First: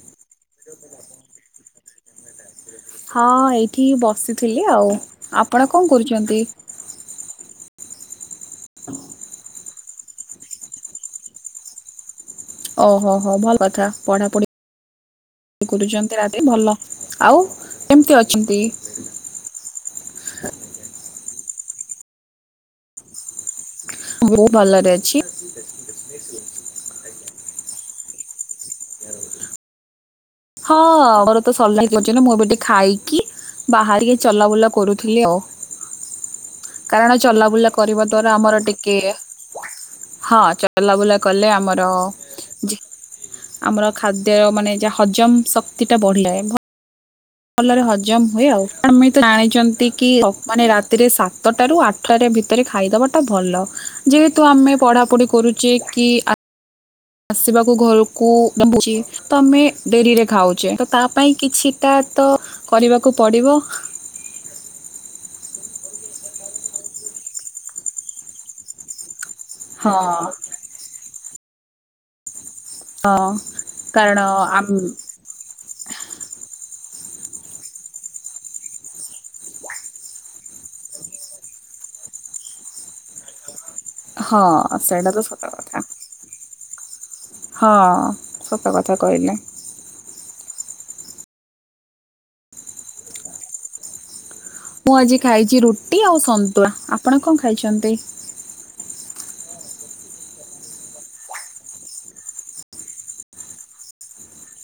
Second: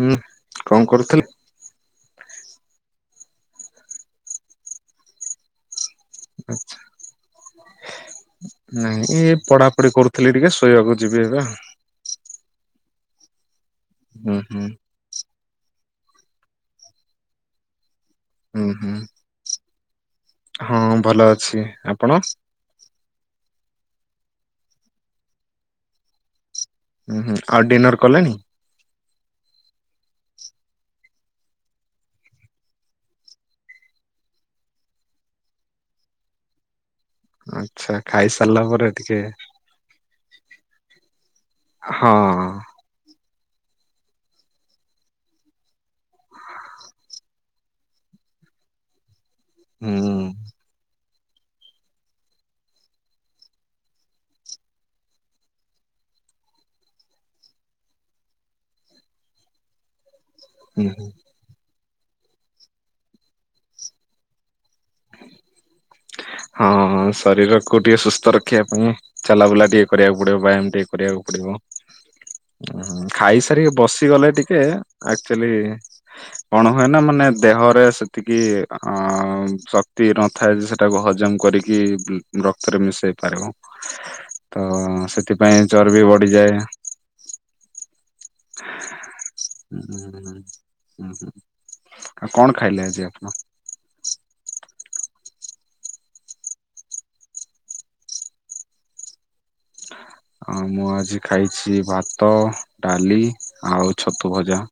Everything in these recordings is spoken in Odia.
ହୁଁ କଣ କରୁଥିଲେ? [inaudible] ହଁ ଏଇଠି ବସିଥିଲି ଆଉ। ଆପଣ କଣ କରୁଛନ୍ତି? ଆଚ୍ଛା। ନାଇଁ ଏଇ ପଢାପଢି କରୁଥିଲି ଟିକେ ଶୋଇବାକୁ ଯିବି ଏବେ ଆଉ। ଓହୋ ହୋ ହୋ ଭଲ କଥା ହୁଁ ପଢ଼ାପଢି ହୁଁ କରୁଛନ୍ତି ମାନେ ଭଲ ଆଉ କେମିତି ଅଛନ୍ତି? ହୁଁ ହୁଁ। [inaudible] ହଁ ଭଲ ଅଛି ଆପଣ? ମୁଁ ଭଲରେ ଅଛି। [inaudible] ହୁଁ ହୁଁ ଆଉ ଡିନର କଲେଣି? [unintelligible] ବାହାରିକି ଚଲାବୁଲା କରୁଥିଲି ଆଉ କାରଣ ଚଲାବୁଲା ଆଚ୍ଛା କରିବା ଦ୍ଵାରା ଆମର ଖାଇସାରିଲା ପରେ ଟିକେ ହଁ ଚଲାବୁଲା କଲେ ଆମର ହଁ ଜି ଆମର ଖାଦ୍ୟ ମାନେ ଯାହା ହଜମ ଶକ୍ତି ଟା ବଢିଲେ ଭଲରେ ହଜମ ହୁଏ ଆଉ ଆପଣ ଜାଣିଛନ୍ତି ହୁଁ କି ମାନେ ରାତିରେ ସାତ ସାତଟାରୁ ଆଠରେ ଭିତରେ ଖାଇଦେବାଟା ଭଲ ଯେହେତୁ ଆମେ ପଢ଼ାପଢ଼ି କରୁଛେ କି ଆ ଆସିବାକୁ ଘରକୁଡଛି ତ ଆମେ ଡେରିରେ ଖାଉଛେ ହୁଁ ତ ତା ପାଇଁ କିଛିଟା ତ କରିବାକୁ ପଡ଼ିବ। ହଁ ହଁ ଶରୀରକୁୁ ଟିକେ ସୁସ୍ଥ ରଖିବା ପାଇଁ ଚାଲାବୁଲା ଟିକେ ହଁ କରିବାକୁ ପଡିବ ବ୍ୟାୟାମ ଟିକେ କରିବାକୁ ପଡିବ। ହଁ ଖାଇସାରିକି କାରଣ ବସିଗଲେ ଟିକେ ଆମ ଆକ୍ଚୁଆଲି କଣ ହୁଏ ନା ମାନେ ଦେହରେ ସେତିକି ଅ ଶକ୍ତି ନଥାଏ ଯେ ସେଟାକୁ ଜମ୍ କରିକି ରକ୍ତରେ ମିଶାଇ ପାରିବ। ହଁ ତ ସେଇଟା ତ ସତ ସେଥିପାଇଁ କଥା ଚର୍ବି ବଢିଯାଏ। ହଁ। ସତ ହଁ କଥା କହିଲେ ହୁଁ ଆଉ କଣ ଖାଇଲେ ଆଜି ଆପଣ? ମୁଁ ଆଜି ଖାଇଛି ରୁଟି ଆଉ ସନ୍ତୁଳା, ଆଉ ଆପଣ କଣ ଖାଇଛନ୍ତି? ଆ ମୁଁ ଆଜି ଖାଇଛି ଭାତ ଡାଲି ଆଉ ଛତୁ ଭଜା।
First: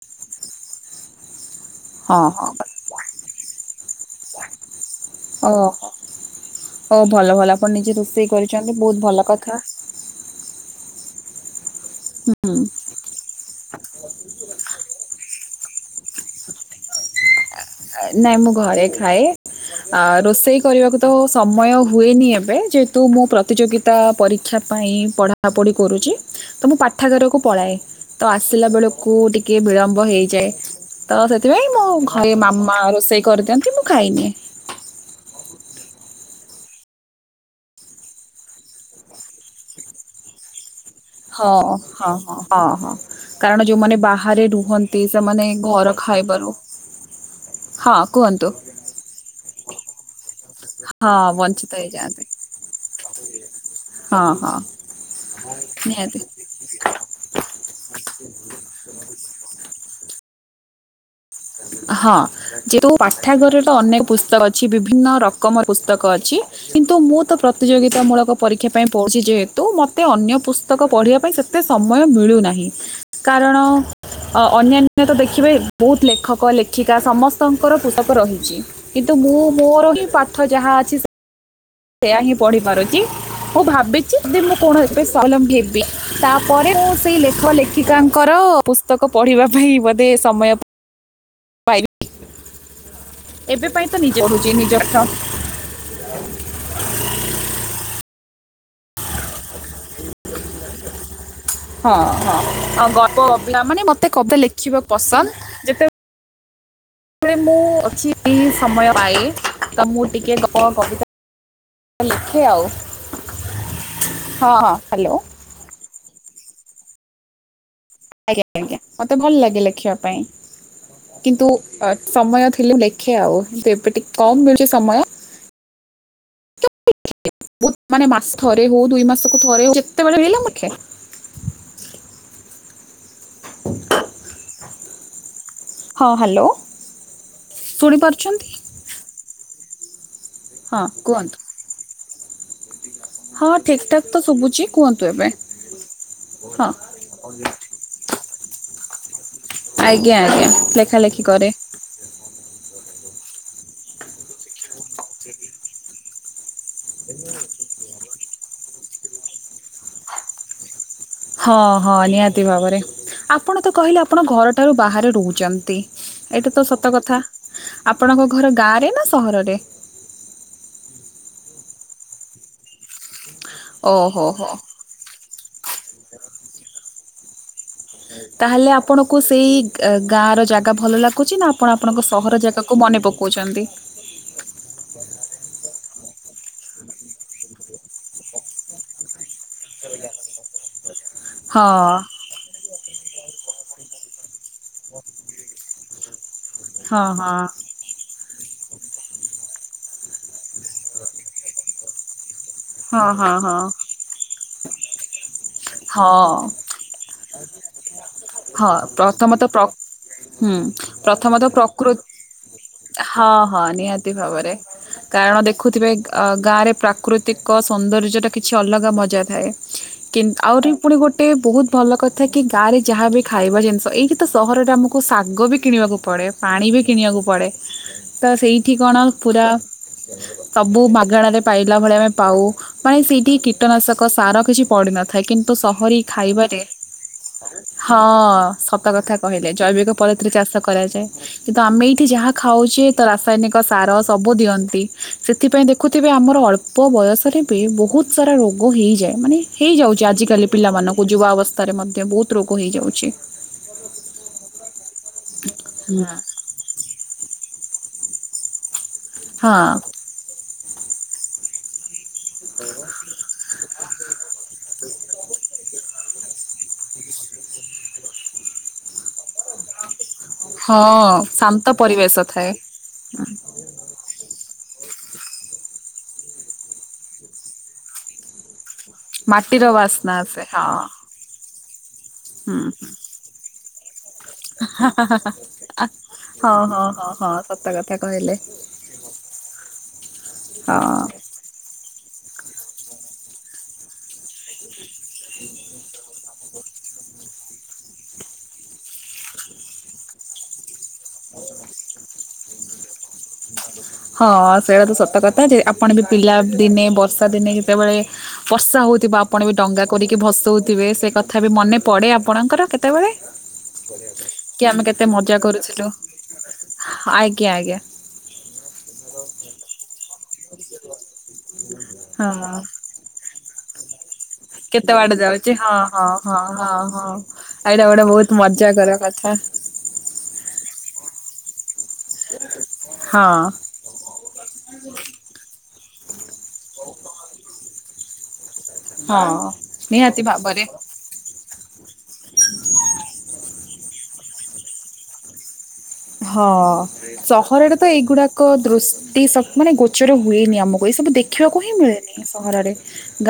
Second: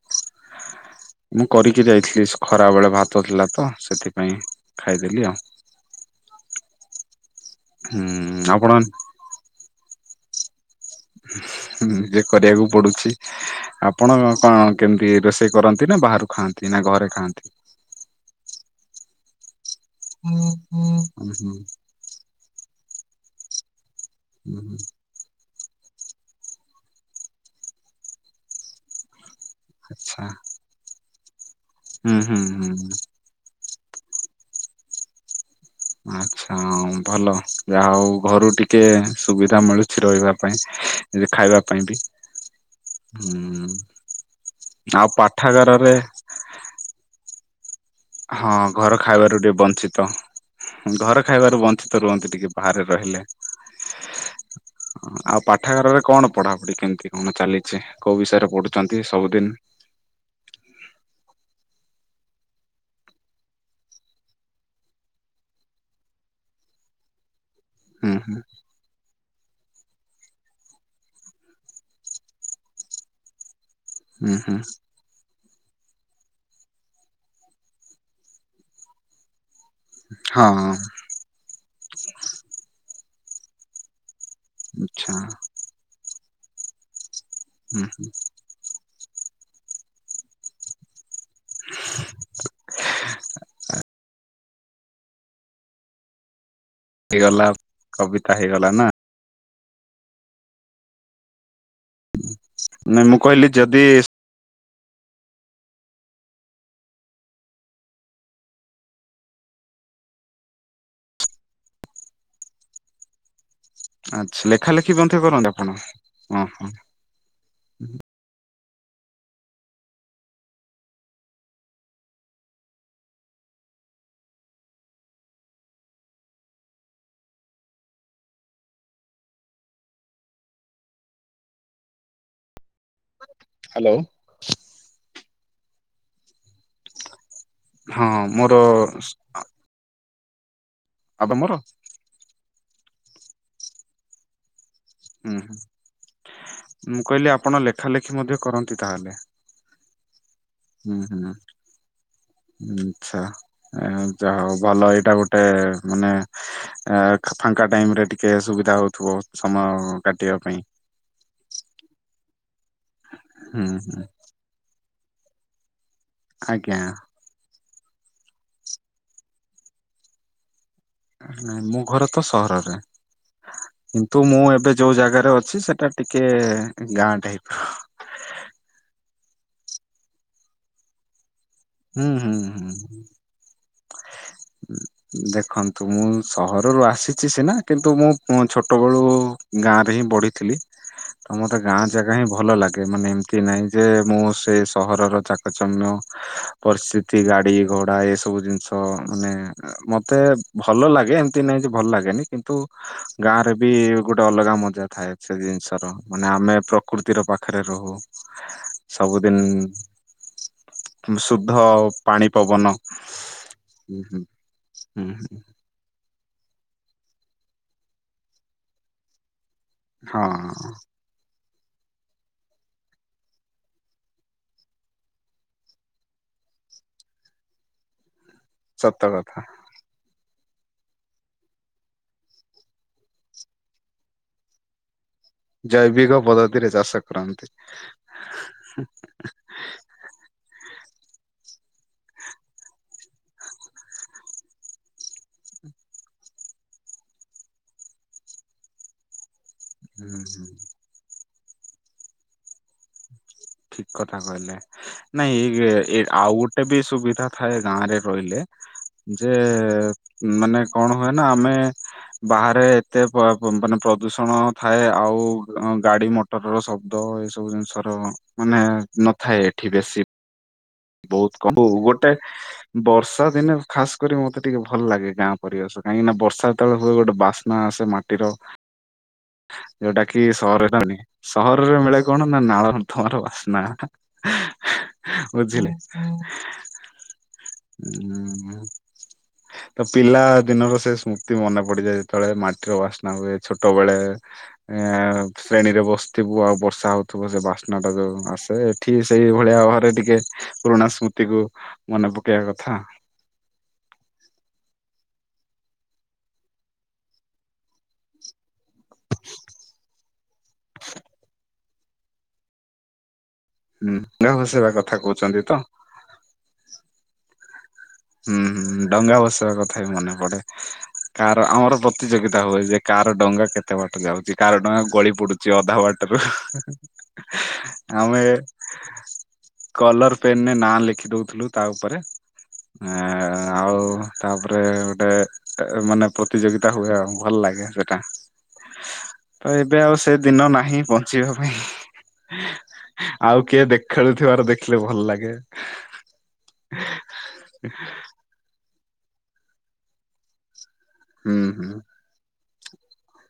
ହଁ [unintelligible] ମୁଁ କରିକି ଯାଇଥିଲି ହଁ ଖରାବେଳେ ଭାତ ଥିଲା ତ ସେଥିପାଇଁ ଖାଇଦେଲି ଆଉ। ଓ ଓ ଭଲ ଭଲ ଆପଣ ନିଜେ ରୋଷେଇ ହୁଁ ଆପଣ କରିଛନ୍ତି ବହୁତ ଭଲ କଥା। ନିଜେ ହୁଁ କରିବାକୁ ପଡୁଛି। ଆପଣ କଣ କେମିତି ରୋଷେଇ କରନ୍ତି ନା ବାହାରୁ ଖାଆନ୍ତି ନା ଘରେ ଖାଆନ୍ତି। ନାଇଁ ମୁଁ ଘରେ ଖାଏ ଆ ହୁଁ ରୋଷେଇ ହୁଁ କରିବାକୁ ତ ହୁଁ ସମୟ ହ ହୁଏନି ଏବେ ଯେହେତୁ ମୁଁ ପ୍ରତିଯୋଗିତା ପରୀକ୍ଷା ପାଇଁ ପଢ଼ା ପଢା ପଢି କରୁଛି ତ ମୁଁ ପାଠାଗାରକୁ ପଳାଏ ତ ଆସିଲା ବେଳକୁ କୁ ଟିକେ ବିଳମ୍ବ ଆଚ୍ଛା ହେଇଯାଏ ତ ସେଥିପାଇଁ ମୁ ହୁଁ ଘରେ ହୁଁ ମାମା ହୁଁ। ସେଇ କରିଦିଅନ୍ତି ମୁଁ ଖାଇନିଏ। ଆଛା ଭଲ ଯାହା ହଉ ଘରୁ ଟିକେ ସୁବିଧା ମିଳୁଛି ରହିବା ପାଇଁ। ଯେ ହଁ ଖାଇବା ପାଇଁ ବି ହଁ ହଁ ହଁ ହଁ। କାରଣ ହୁଁ ଯୋଉମାନେ ବାହାରେ ରୁହନ୍ତି ଆଉ ସେମାନେ ପାଠାଗାରରେ ଘର ଖାଇବାରୁ ହଁ। କୁହନ୍ତୁ। ହଁ ଘର ଖାଇବାରୁ ଟିକେ ବଞ୍ଚିତ। ହଁ ଘର ଖାଇବାରୁ ବଞ୍ଚିତ ହେଇଯାଆନ୍ତି ରୁହନ୍ତି ଟିକେ ବାହାରେ ରହିଲେ। ହଁ ହଁ। ଆଉ ପାଠାଗାରରେ ନିହାତି। କଣ ପଢାପଢି କେମିତି କଣ ଚାଲିଛି କୋଉ ବିଷୟରେ ପଢୁଛନ୍ତି ସବୁଦିନ? [unintelligible] ହଁ, ଯେଉଁ ପାଠାଗରର ଅନେକ ପୁସ୍ତକ ଅଛି, ବିଭିନ୍ନ ରକମର ପୁସ୍ତକ ଅଛି। କିନ୍ତୁ ମୁଁ ତ ପ୍ରତିଯୋଗିତା ହୁଁ ମୂଳକ ହୁଁ ପରୀକ୍ଷା ପଢୁଛି ଯେହେତୁ, ମତେ ଅନ୍ୟ ପୁସ୍ତକ ପଢିବା ପାଇଁ ସେତେ ସମୟ ମିଳୁନାହିଁ। କାରଣ ହୁଁ ହୁଁ ଅନ୍ୟାନ୍ୟ ତ ଦେଖିବେ, ବହୁତ ଲେଖ ଲେଖକ, ଲେଖିକା, ସମସ୍ତଙ୍କର ପୁସ୍ତକ ରହିଛି କିନ୍ତୁ ମୁଁ ମୋର ହିଁ ହଁ ପାଠ ଯାହା ଅଛି ସେୟା ହିଁ ପଢି ପାରୁଚି, ମୁଁ ଭାବିଚି ମୁଁ କଣ ଏ ଆଚ୍ଛା ସଲମ୍ବୀ ହେବି ତାପରେ ମୁଁ ସେଇ ଲେଖ ହୁଁ ହୁଁ ଲେଖିକାଙ୍କର ପୁସ୍ତକ ପଢିବା ପାଇଁ ବୋଧେ ସମୟ ଏବେ ପାଇଁ ତ, ନିଜେ ପଢ଼ୁଚି ନିଜ ପାଠ। ହେଇଗଲା, କବିତା ହେଇଗଲା ନା? ହଁ ହଁ, ଆଉ ନାଇଁ ଗପ ମୁଁ କହିଲି ଗପିଲା, ମାନେ ଯଦି ମତେ କବିତା ଲେଖ ଲେଖିବା ପସନ୍ଦ। ଯେତେବେଳେ ମୁଁ ଅଛି ବି ସମୟ ପାଏ, ତ ମୁଁ ଟିକେ କଣ କବିତା ଲେଖେ ଆଉ। ଆଛା, ହଁ ହଁ ଲେଖା ଲେଖି ହ୍ୟାଲୋ ମଧ୍ୟ କରନ୍ତି ଆପଣ? ଓହୋ। ଆଜ୍ଞା, ଆଜ୍ଞା, ମତେ ଭଲ ଲାଗେ ଲେଖିବା ପାଇଁ। କିନ୍ତୁ ଅ ସମୟ ଥିଲେ ଲେଖେ ଆଉ କିନ୍ତୁ ଏବେ ଟିକେ କମ୍ ମିଳୁଚି ସମୟ। ମାନେ ମାସ ଥରେ ହଉ, ଦୁଇ ମାସକୁ ଥରେ ହଉ, ଯେତେବେଳେ ମିଳିଲା ମୁଁ ଲେଖେ। [unintelligible] ହାଲୋ। ହଁ, ହାଲୋ। ହଁ, ମୋର ହଁ, ଆବେ କୁହନ୍ତୁ? ମୋର ହଁ ଠିକ ଠାକ୍ ତ ଶୁବୁଚି, କୁହନ୍ତୁ ଏବେ, ହୁଁ ହୁଁ ହଁ। ମୁଁ କହିଲି ଆପଣ ଲେଖା ଲେଖି ମଧ୍ୟ କରନ୍ତି ତାହେଲେ? ଆଜ୍ଞା ଆଜ୍ଞା, ଲେଖା ଲେଖି କରେ। ଆଛା, ଯା ହଉ ଭଲ, ଏଇଟା ଗୋଟେ ମାନେ ଆ ଫାଙ୍କା ଟାଇମ ରେ ଟିକେ ସୁବିଧା ହଉଥିବ, ସମୟ କାଟିବା ପାଇଁ। ହଁ ହଁ ନିହାତି ଭାବରେ, ଆପଣ ହୁଁ ତ କହିଲେ ହୁଁ ଆପଣ ଘରଠାରୁ ବାହାରେ ରହୁଚନ୍ତି। ଏଇଟା ତ ଆଜ୍ଞା ସତ କଥା, ଆପଣଙ୍କ ଘର ଗାଁରେ ନା ସହରରେ? ନାଇଁ ମୋ ଘର ତ ସହରରେ ଓହୋ କିନ୍ତୁ ମୁଁ ହୋ। ଏବେ ଯୋଉ ଜାଗାରେ ଅଛି, ସେଟା ଟିକେ ଗାଁ ଟାଇପ ର। ତାହେଲେ ଆପଣଙ୍କୁ ସେଇ ଗାଁ ର ଜାଗା ଭଲ ଲାଗୁଚି, ନା ଆପ୍ କଣ ଆପଣଙ୍କ ହୁଁ ହୁଁ ସହର ହୁଁ। ଯାଗାକୁ ମନେ ପକଉଚନ୍ତି? ହୁଁ। ଦେଖନ୍ତୁ ମୁଁ ସହରରୁ ଆସିଛି ସିନା କିନ୍ତୁ ମୋ ଛୋଟବେଳୁ ଗାଁ ରେ ହିଁ ବଢ଼ିଥିଲି। ଆଛା। ଆଉ ମତେ ଗାଁ ଜାଗା ହିଁ ଭଲ ଲାଗେ। ମାନେ ଏମିତି ନାହିଁ ଯେ, ମୁଁ ସେ ସହରର ଚାକଚମ୍ୟ ହଁ ପରିସ୍ଥିତି, ହଁ। ଗାଡି ଘୋଡା ଏ ସ ସବୁ ଜିନିଷ ମାନେ ମତେ ଭଲ ଲାଗେ, ଏମତି ନାଇଁ ଯେ ଭଲ ଲାଗେନି କିନ୍ତୁ ତୁ ହଁ ହଁ ଗାଁରେ ହଁ। ବି ଗୋଟେ ଅଲଗା ମଜା ଥାଏ। ସେ ଜିନିଷ ର, ମାନେ ହଁ ଆମେ ପ୍ରକୃତିର ପାଖରେ ରହୁ, ହଁ ପ୍ରଥମତଃ ସବୁଦିନି ପ୍ର ହୁଁ, ପ୍ରଥମତଃ ପ୍ରକୃତ୍, ପାଣି ପବନ ହଁ ହଁ ହୁଁ ନିହାତି ହୁଁ ଭାବରେ, ହୁଁ ହୁଁ କାରଣ ଦେଖ୍ ଖୁଥିବେ ଗାଁରେ ପ୍ରାକୃତିକ ସୌନ୍ଦର୍ଯ୍ୟଟା କିଛି ଅଲଗା ମଜା ଥାଏ। କି ହଁ। ଆହୁରି ପୁଣି ଗୋଟେ ବହୁତ ଭଲ କଥା କି ଗାଁରେ ଯାହା ବିି ଖାଇବା ଜିନିଷ ଏଇକି ତ ସହରରେ ଆମକୁ ଶାଗ ବି କିଣିବାକୁ ପଡ ପୁଣି ପାଣି ବି କିଣିବାକୁ ପଡେ ତ ସେଇଠି କଣ ସତ କଥା ପୁରା ସବୁ ମାଗଣାରେ ପାଇଲା ଭଳି ଆମେ ପାଉ। ମାନେ ସେଇଠି କୀଟନାଶକ ସାର କିଛି ପଡିିନଥାଏ କି ତ ସହରୀ ଜୈବିକ ଖାଇବାରେ ପଦ୍ଧତିରେ ଚାଷ କରନ୍ତି। ହଁ ସତ କଥା କହିଲେ ଜୈବିକ ପରିତିରେ ଚାଷ କରାଯାଏ। କିନ୍ତୁ ଆମେ ଏଇଠି ଯାହା ଖାଉଚେ ତ ରାସାୟନିକ ସାର ସବୁ ଦିଅନ୍ତି ସେଥିପାଇଁ ଦେ ଖୁଥିବେ ଆମର ଅଳ୍ପ ବୟସରେ ବି ବହୁତ ସାରା ରୋଗ ହେଇଯାଏ ମାନେ ହେଇଯାଉ ଯେ ହୁଁ ହୁଁ ଆଜିକାଲି ପିଲାମାନଙ୍କୁ ଯୁବା ଅବସ୍ଥାରେ ମଧ୍ୟ ବହୁତ ରୋଗ ହେଇଯାଉଚି। ଠିକ କଥା କହିଲେ ନାଇଁ ଇ ଆଉ ଗୁ ଏବେ ସୁବିଧା ଥାଏ ଗାଁ ରେ ରହିଲେ ଯେ ହଁ ମାନେ କଣ ହୁଏ ନା ଆମେ ବାହାରେ ଏତେ ପ ମାନେ ପ୍ରଦୂଷଣ ଥାଏ ଆଉ ଗାଡି ମଟର ର ଶବ୍ଦ ଏଇ ସବୁ ଜିନିଷ ର ମାନେ ନଥାଏ ଏଠି ବେଶୀ। ହଁ। ବହୁତ କ ହଉ ଶାନ୍ତ ଗୋଟେ ପରିବେଶ ଥାଏ ବର୍ଷା ଦିନେ ଖାସ୍ ମତେ ଟିକେ ଭଲ ଲାଗେ ଗାଁ ପରିବେଶ କାହିଁକି ନା ବର୍ଷା ଯେତବେଳେ ହୁଏ ଗୋଟେ ବାସ୍ନା ଆସେ ମାଟିର ମା ଯଉଟା କି ସହରରେ [inaudible] ସହରରେ ମିଳେ କଣ ନା ହୁଁ ନାଳ ନର୍ଦ୍ଦମାର ବାସ୍ନା। ହଁ ବୁଝିଲେ ହଁ ହଁ ହଁ ସତ କଥା କହିଲେ। ଉଁ ତ ପିଲା ଦିନର ସେ ହଁ। ସ୍ମୃ ମନେ ପଡିଯାଏ ଯେତବେଳେ ମାଟିର ବାସ୍ନା ହୁଏ ଛୋଟ ବେଳେ ଏ ଶ୍ରେଣୀରେ ବସିଥିବୁ ଆଉ ବର୍ଷା ହଉଥିବ ସେ ବାସ୍ ସ୍ନା ଯଉ ଆସେ ଏଠି ସେଇ ଭଳିଆ ଘରେ ଟିକେ ପୁରୁଣା ସ୍ମୃତି କୁ ମନେପ କେଇବା କଥା। ହଁ ସେଇଟା ତ ସତ କଥା ଯେ ଆପଣ ବି ପିଲା ଦିନେ ବର୍ଷା ଦିନେ ଯେତେବେଳେ ବର୍ଷା ହଉଥିବ ଆପଣ ବି ଡଙ୍ଗା କରିକି ଭସଉଥିବେ ସେ କଥା ବି ମନେ ପଡେ ଆପଣଙ୍କର କେତେବେଳେ ହୁଁ ଡଙ୍ଗା କି ଭସେଇବା ଆମେ କଥା କେତେ ମଜା କହୁଛନ୍ତି ତ କରୁଥିଲୁ ଆଜ୍ଞା ଆଜ୍ଞା। ହୁଁ ହୁଁ ଡଙ୍ଗା ବସିବା କଥା ବି ମନେ ପଡେ କାର ଆମର ପ୍ରତିଯୋଗିତା ହଁ। ହୁଏ ଯେ କାର ଡଙ୍ଗା କେତେ ବାଟ ଯାଉଚି? କାର ଡଙ୍ଗା କେତେ ବାଟ ଗଳି ଯାଉଛି ପଡୁଚି ହଁ ଅଧା ହଁ ବାଟରୁ ହଁ ହଁ ହଁ। ଏଇଟା ଗୋଟେ ଆମେ ବହୁତ ମଜା କର କଥା କଲର ପେନ ରେ ନାଁ ଲେଖି ଦଉଥିଲୁ ତା ଉପରେ ଏ ହଁ ଆଉ ତାପରେ ଗୋଟେ ମାନେ ପ୍ରତିଯୋଗିତା ହୁଏ ଆଉ। ଭଲ ଲାଗେ ସେଟା ହଁ ତ ଏବେ ଆଉ ସେ ନିହାତି ଦିନ ଭାବରେ। ନାହିଁ। ଚିବା ପାଇଁ ଆଉ କିଏ ଦେ ଖେଳୁଥିବାର ଦେଖିଲେ ଭଲ ଲାଗେ। ହଁ ସହରରେ ତ ଏଇଗୁଡାକ ଦୃଷ୍ଟି ସବ ମାନେ ଗୋଚର ହୁଏନି ଆମ ହୁଏ ସବୁ ହୁଁ ଦେଖିବାକୁ ହୁଁ ହିଁ ମିଳେନି ସହରରେ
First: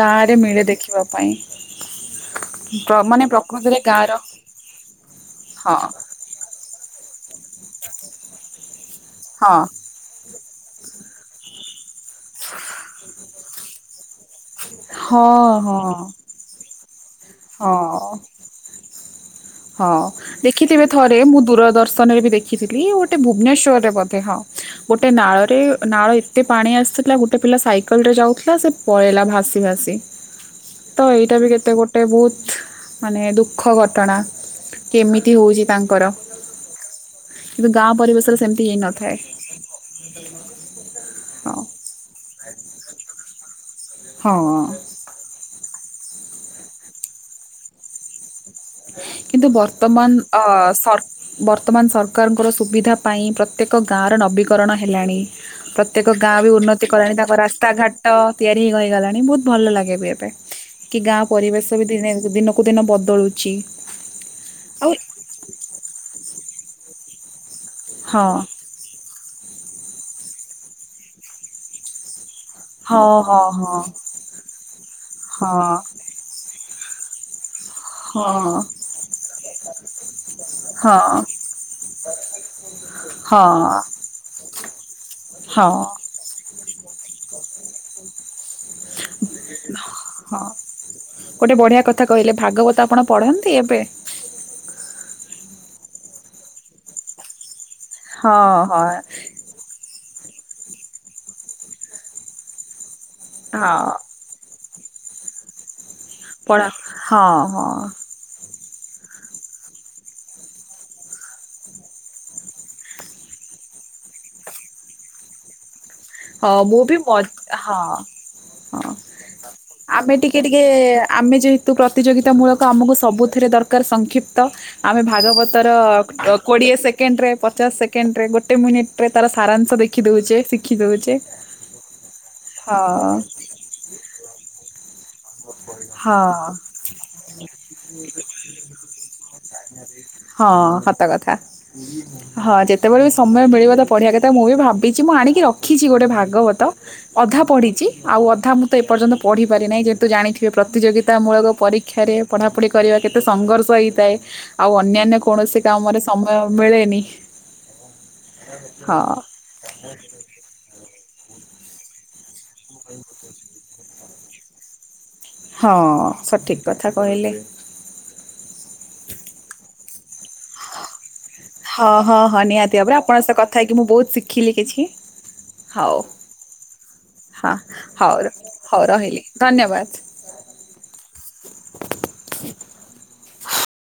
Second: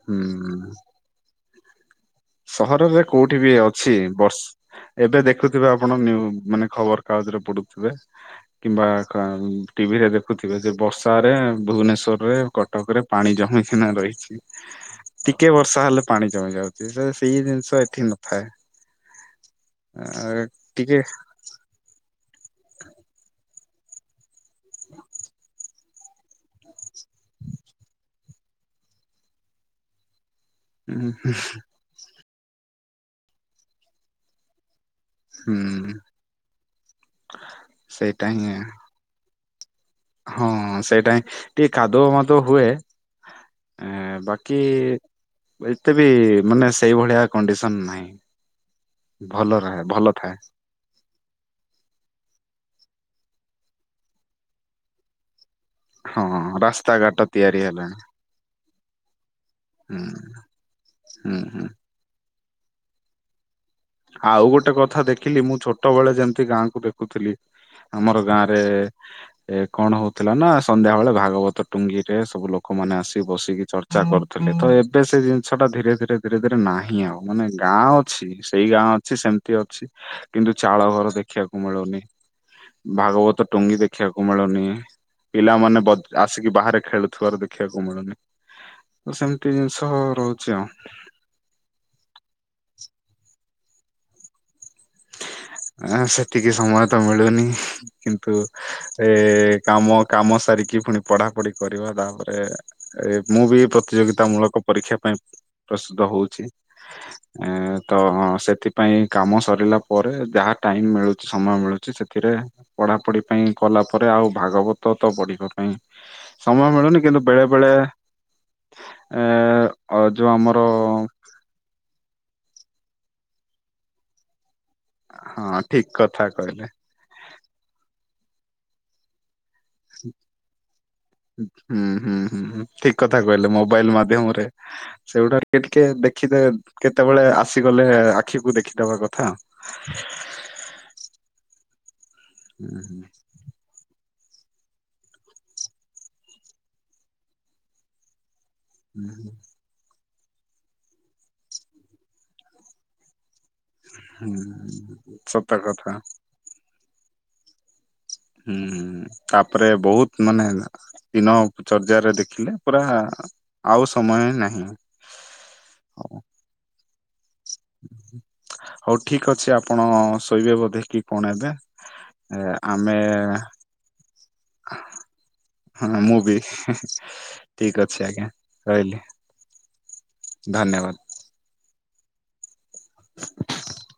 ଗାଁ ରେ ମିଳେ ହୁଁ ଦେଖିବା ପାଇଁ। ପ୍ର ସହରରେ ମାନେ କୋଉଠି ବି ପ୍ରକୃତରେ ଅଛି ଗାଁର ବର୍ଷ ଏବେ ଦେଖୁଥିବେ ହଁ ଆପଣ ନି ମାନେ ଖବର କାଗଜରେ ପଡୁଥିବେ କିମ୍ବା ହଁ। ଟିଭିରେ ଦେଖୁଥିବେ ଯେ ବର୍ଷାରେ ଭୁବନେଶ୍ବରରେ କଟକ ରେ ପାଣି ଜମିଚିନା ରହିଚି? ହଁ ଟିକେ ବର୍ଷା ହଁ ହେଲେ ପାଣି ଜମି ଯାଉଚି ସେ ସେଇ ଜିନିଷ ଏଠି ହଁ। ନଥାଏ। ହଁ ଦେଖିଥିବେ ଟିକେ ଥରେ ମୁଁ ଦୂରଦର୍ଶନ ରେ ବି ଦେ ଖିଥିଲି ଗୋଟେ ଭୁବନେଶ୍ୱରରେ ବୋଧେ ହଁ ଗୋଟେ ନାଳରେ ନାଳ ଏତେ ପାଣି ଆସିଥିଲା ଗୋଟେ ପିଲା ସାଇକେଲ ରେ ଯାଉଥିଲା ସେ ପଳେଇଲା ଭାସି ଭାସି। ତ ଏଇଟା ବି କେତେ ଗୋଟେ ବହୁତ ମାନେ ଦୁଃଖ ଘଟଣା। କେମିତି ହଉଛି ହୁଁ ତାଙ୍କର କିନ୍ତୁ ଗାଁ ସେଇଟା ପରିବେଶରେ ହିଁ ସେମିତି ହେଇ ନଥାଏ। ହଁ ସେଇଟା ହଁ ଟିକେ କାଦୁଅ ମଦୁଅ ହୁଏ। ଆ ବାକି ହଁ। ଏତେ ବି ମାନେ ସେଇଭଳିଆ କଣ୍ଡିସନ ନାହିଁ। କିନ୍ତୁ ଭଲ ରହେ ଭଲ ବର୍ତ୍ତମାନ ଥାଏ ଅ ସର ବର୍ତ୍ତମାନ ସରକାରଙ୍କର ସୁବିଧା ପାଇଁ ପ୍ରତ୍ୟେକ ଗାଁର ନବୀକରଣ ହେଲାଣି ପ ପ୍ରତ୍ୟେକ ହଁ ଗାଁ ବି ଉନ୍ନତି କଲାଣି ରାସ୍ତାଘାଟ ତାଙ୍କ ତିଆରି ରାସ୍ତାଘାଟ ହେଲାଣି ତିଆରି ହେଇ ହୋଇଇଗଲାଣି ବହୁତ ଭଲ ଲାଗେ ହୁଁ ବି ଏବେ କି ଗାଁ ହୁଁ ହୁଁ। ପରିବେଶ ବି ଦିନେ ଦିନକୁ ଦିନ ବଦଳୁ ଛି। ଆଉ ଗୋଟେ କଥା ଦେଖିଲି ମୁଁ ଛୋଟ ବେଳେ ଯେମିତି ଗାଁକୁ ଦେଖୁଥିଲି ହଁ ଆମର ଗାଁ ରେ ଏ କଣ ହଉଥିଲା ନା ସନ୍ଧ୍ୟାବେେଳେ ଭାଗବତ ଟୁଙ୍ଗିରେ ସବୁ ଲୋକମାନେ ଆସିିକି ହଁ ବସିକି ହଁ ଚର୍ଚ୍ଚା କରୁଥିଲେ ତ ଏବେ ସେ ହଁ ଜିନିଷ ହଁ ଟା ଧୀରେ ଧୀରେ ଧୀରେ ଧୀରେ ନାହିଁ ଆଉ ମାନେ ଗାଁ ଅଛି ହଁ। ସେଇ ସେମିତି ଅଛି କିନ୍ତୁ ଚାଳ ହଁ ଘର ଦେଖିବାକୁ ମିଳୁନି। ଭାଗବତ ହଁ ଟୁଙ୍ଗି ଦେଖିବାକୁ ମିଳୁନି ହଁ ପିଲାମାନେ ବ ଆସିକି ବାହାରେ ଖେଳୁଥିବାର ଦେଖିବାକୁ ମିଳୁନି। ସେମିତି ଜିନିଷ ହଁ। ରହୁଛି ଆଉ। ଗୋଟେ ବଢ଼ିଆ କଥା କହିଲେ ଭାଗବତ ଆପଣ ପଢ଼ନ୍ତି ଏବେ। ଆ ସେତିକି ସମୟ ତ ମିଳୁନି କିନ୍ତୁ ହଁ ହଁ ଏ [inaudible] କାମ କାମ ସାରିକି ପୁଣି ପଢାପଢି କରିବା ତାପରେ ଏ ମୁଁ ବି ହଁ ପ୍ରତିଯୋଗିତା ମୂଳକ ପରୀକ୍ଷା ପାଇଁ ପ୍ରସ୍ତୁତ ହଉଛି ପଢ ହଁ ଏ ହଁ। ତ ସେଥିପାଇଁ କାମ ସରିଲା ପରେ ଯାହା ଟାଇମ ମିଳୁଛି ସମୟ ମିଳୁଛି ସେଥିରେ ପଢା ପଢି ପାଇଁ କଲା ପରେ ଆଉ ଭାଗବତ ତ ପଢିଗ କାଇଁ ହଁ ସମୟ ମୁଁ ବି ମିଳୁନି ମ କିନ୍ତୁ ବେଳେ ବେଳେ ହଁ ହଁ। ଏ ଯୋଉ ଆମର ତୁ ପ୍ରତିଯୋଗିତା ମୂଳକ ଆମକୁ ସବୁଥିରେ ଦରକାର ସଂକ୍ଷିପ୍ତ ଆମେ ହଁ ଭାଗବତର ଠିକ କଥା କହିଲେ। କୋଡ଼ିଏ ସେକେଣ୍ଡରେ ପଚାଶ ସେକେଣ୍ଡରେ ଗୋଟେ ମିନିଟ୍ ତାର ସାରାଂଶ ଦେଖି ଦଉଛେ ଶି ହୁଁ ହୁଁ ହୁଁ ଠିକ ହଁ କଥା କହିଲେ ମୋବାଇଲ ମାଧ୍ୟମରେ। ସେଗୁଡା ଟିକେ ଟିକେ ହଁ ଦେଖିଦେ କେତେବେଳେ ଆସିଗଲେ ଆଖିକୁ ଦେଖିଦବା କଥା। [inaudible] ହଁ ସତ କଥା ହଁ ହୁଁ ହୁଁ ଯେତେବେଳେ ବି ସ ତମେ ମିଳିବ ତ ପଢିବା କଥା ମୁଁ ବି ଭାବିଛି ମୁଁ ଆଣିକି ରଖିଛି ଗୋଟେ ଭାଗବତ ଅଧା ପଢ଼ିଛି ଆଉ ଅଧା ମୁଁ ଏପର୍ଯ୍ୟନ୍ତ ପଢି ପାରି ନାହିଁ ଯେହେତୁ ଜାଣିଥିବେ ପ୍ରତିଯୋଗିତା ମୂଳକ ପରୀକ୍ଷାରେ ପଢାପଢି କରିବା କେତେ ସଂଘର୍ଷ ହେଇଥାଏ ହୁଁ ଆଉ ହୁଁ ଅନ୍ୟାନ୍ୟ ସତ କୌଣସି କଥା କାମରେ ସମୟ ମିଳେନି। ହଁ। ହୁଁ ତାପରେ ବହୁତ ମାନେ ଦିନଚର୍ଯା ରେ ଦେଖିଲେ ପରା ଆଉ ସମୟ ନାହିଁ। ହଁ ହଉ ସଠିକ୍ କଥା କହିଲେ। ହଉ ଠିକ ଅଛି ଆପଣ ଶୋଇବେ ବୋଧେ କି? କଣ ଏବେ? ହଁ ହଁ ଏ ହଁ ନିହାତି ଆମେ ଭାବରେ ଆପଣଙ୍କ ସହ କଥା ହେଇକି ମୁଁ ବହୁତ ଶିଖିଲି କିଛି। ହଁ ହଉ ମୁଁ ବି ହ ଠିକ ଅଛି ଆଜ୍ଞା ହଉ ହଉ ରହିଲି ଧନ୍ୟବାଦ। ଧନ୍ୟବାଦ। [inaudible]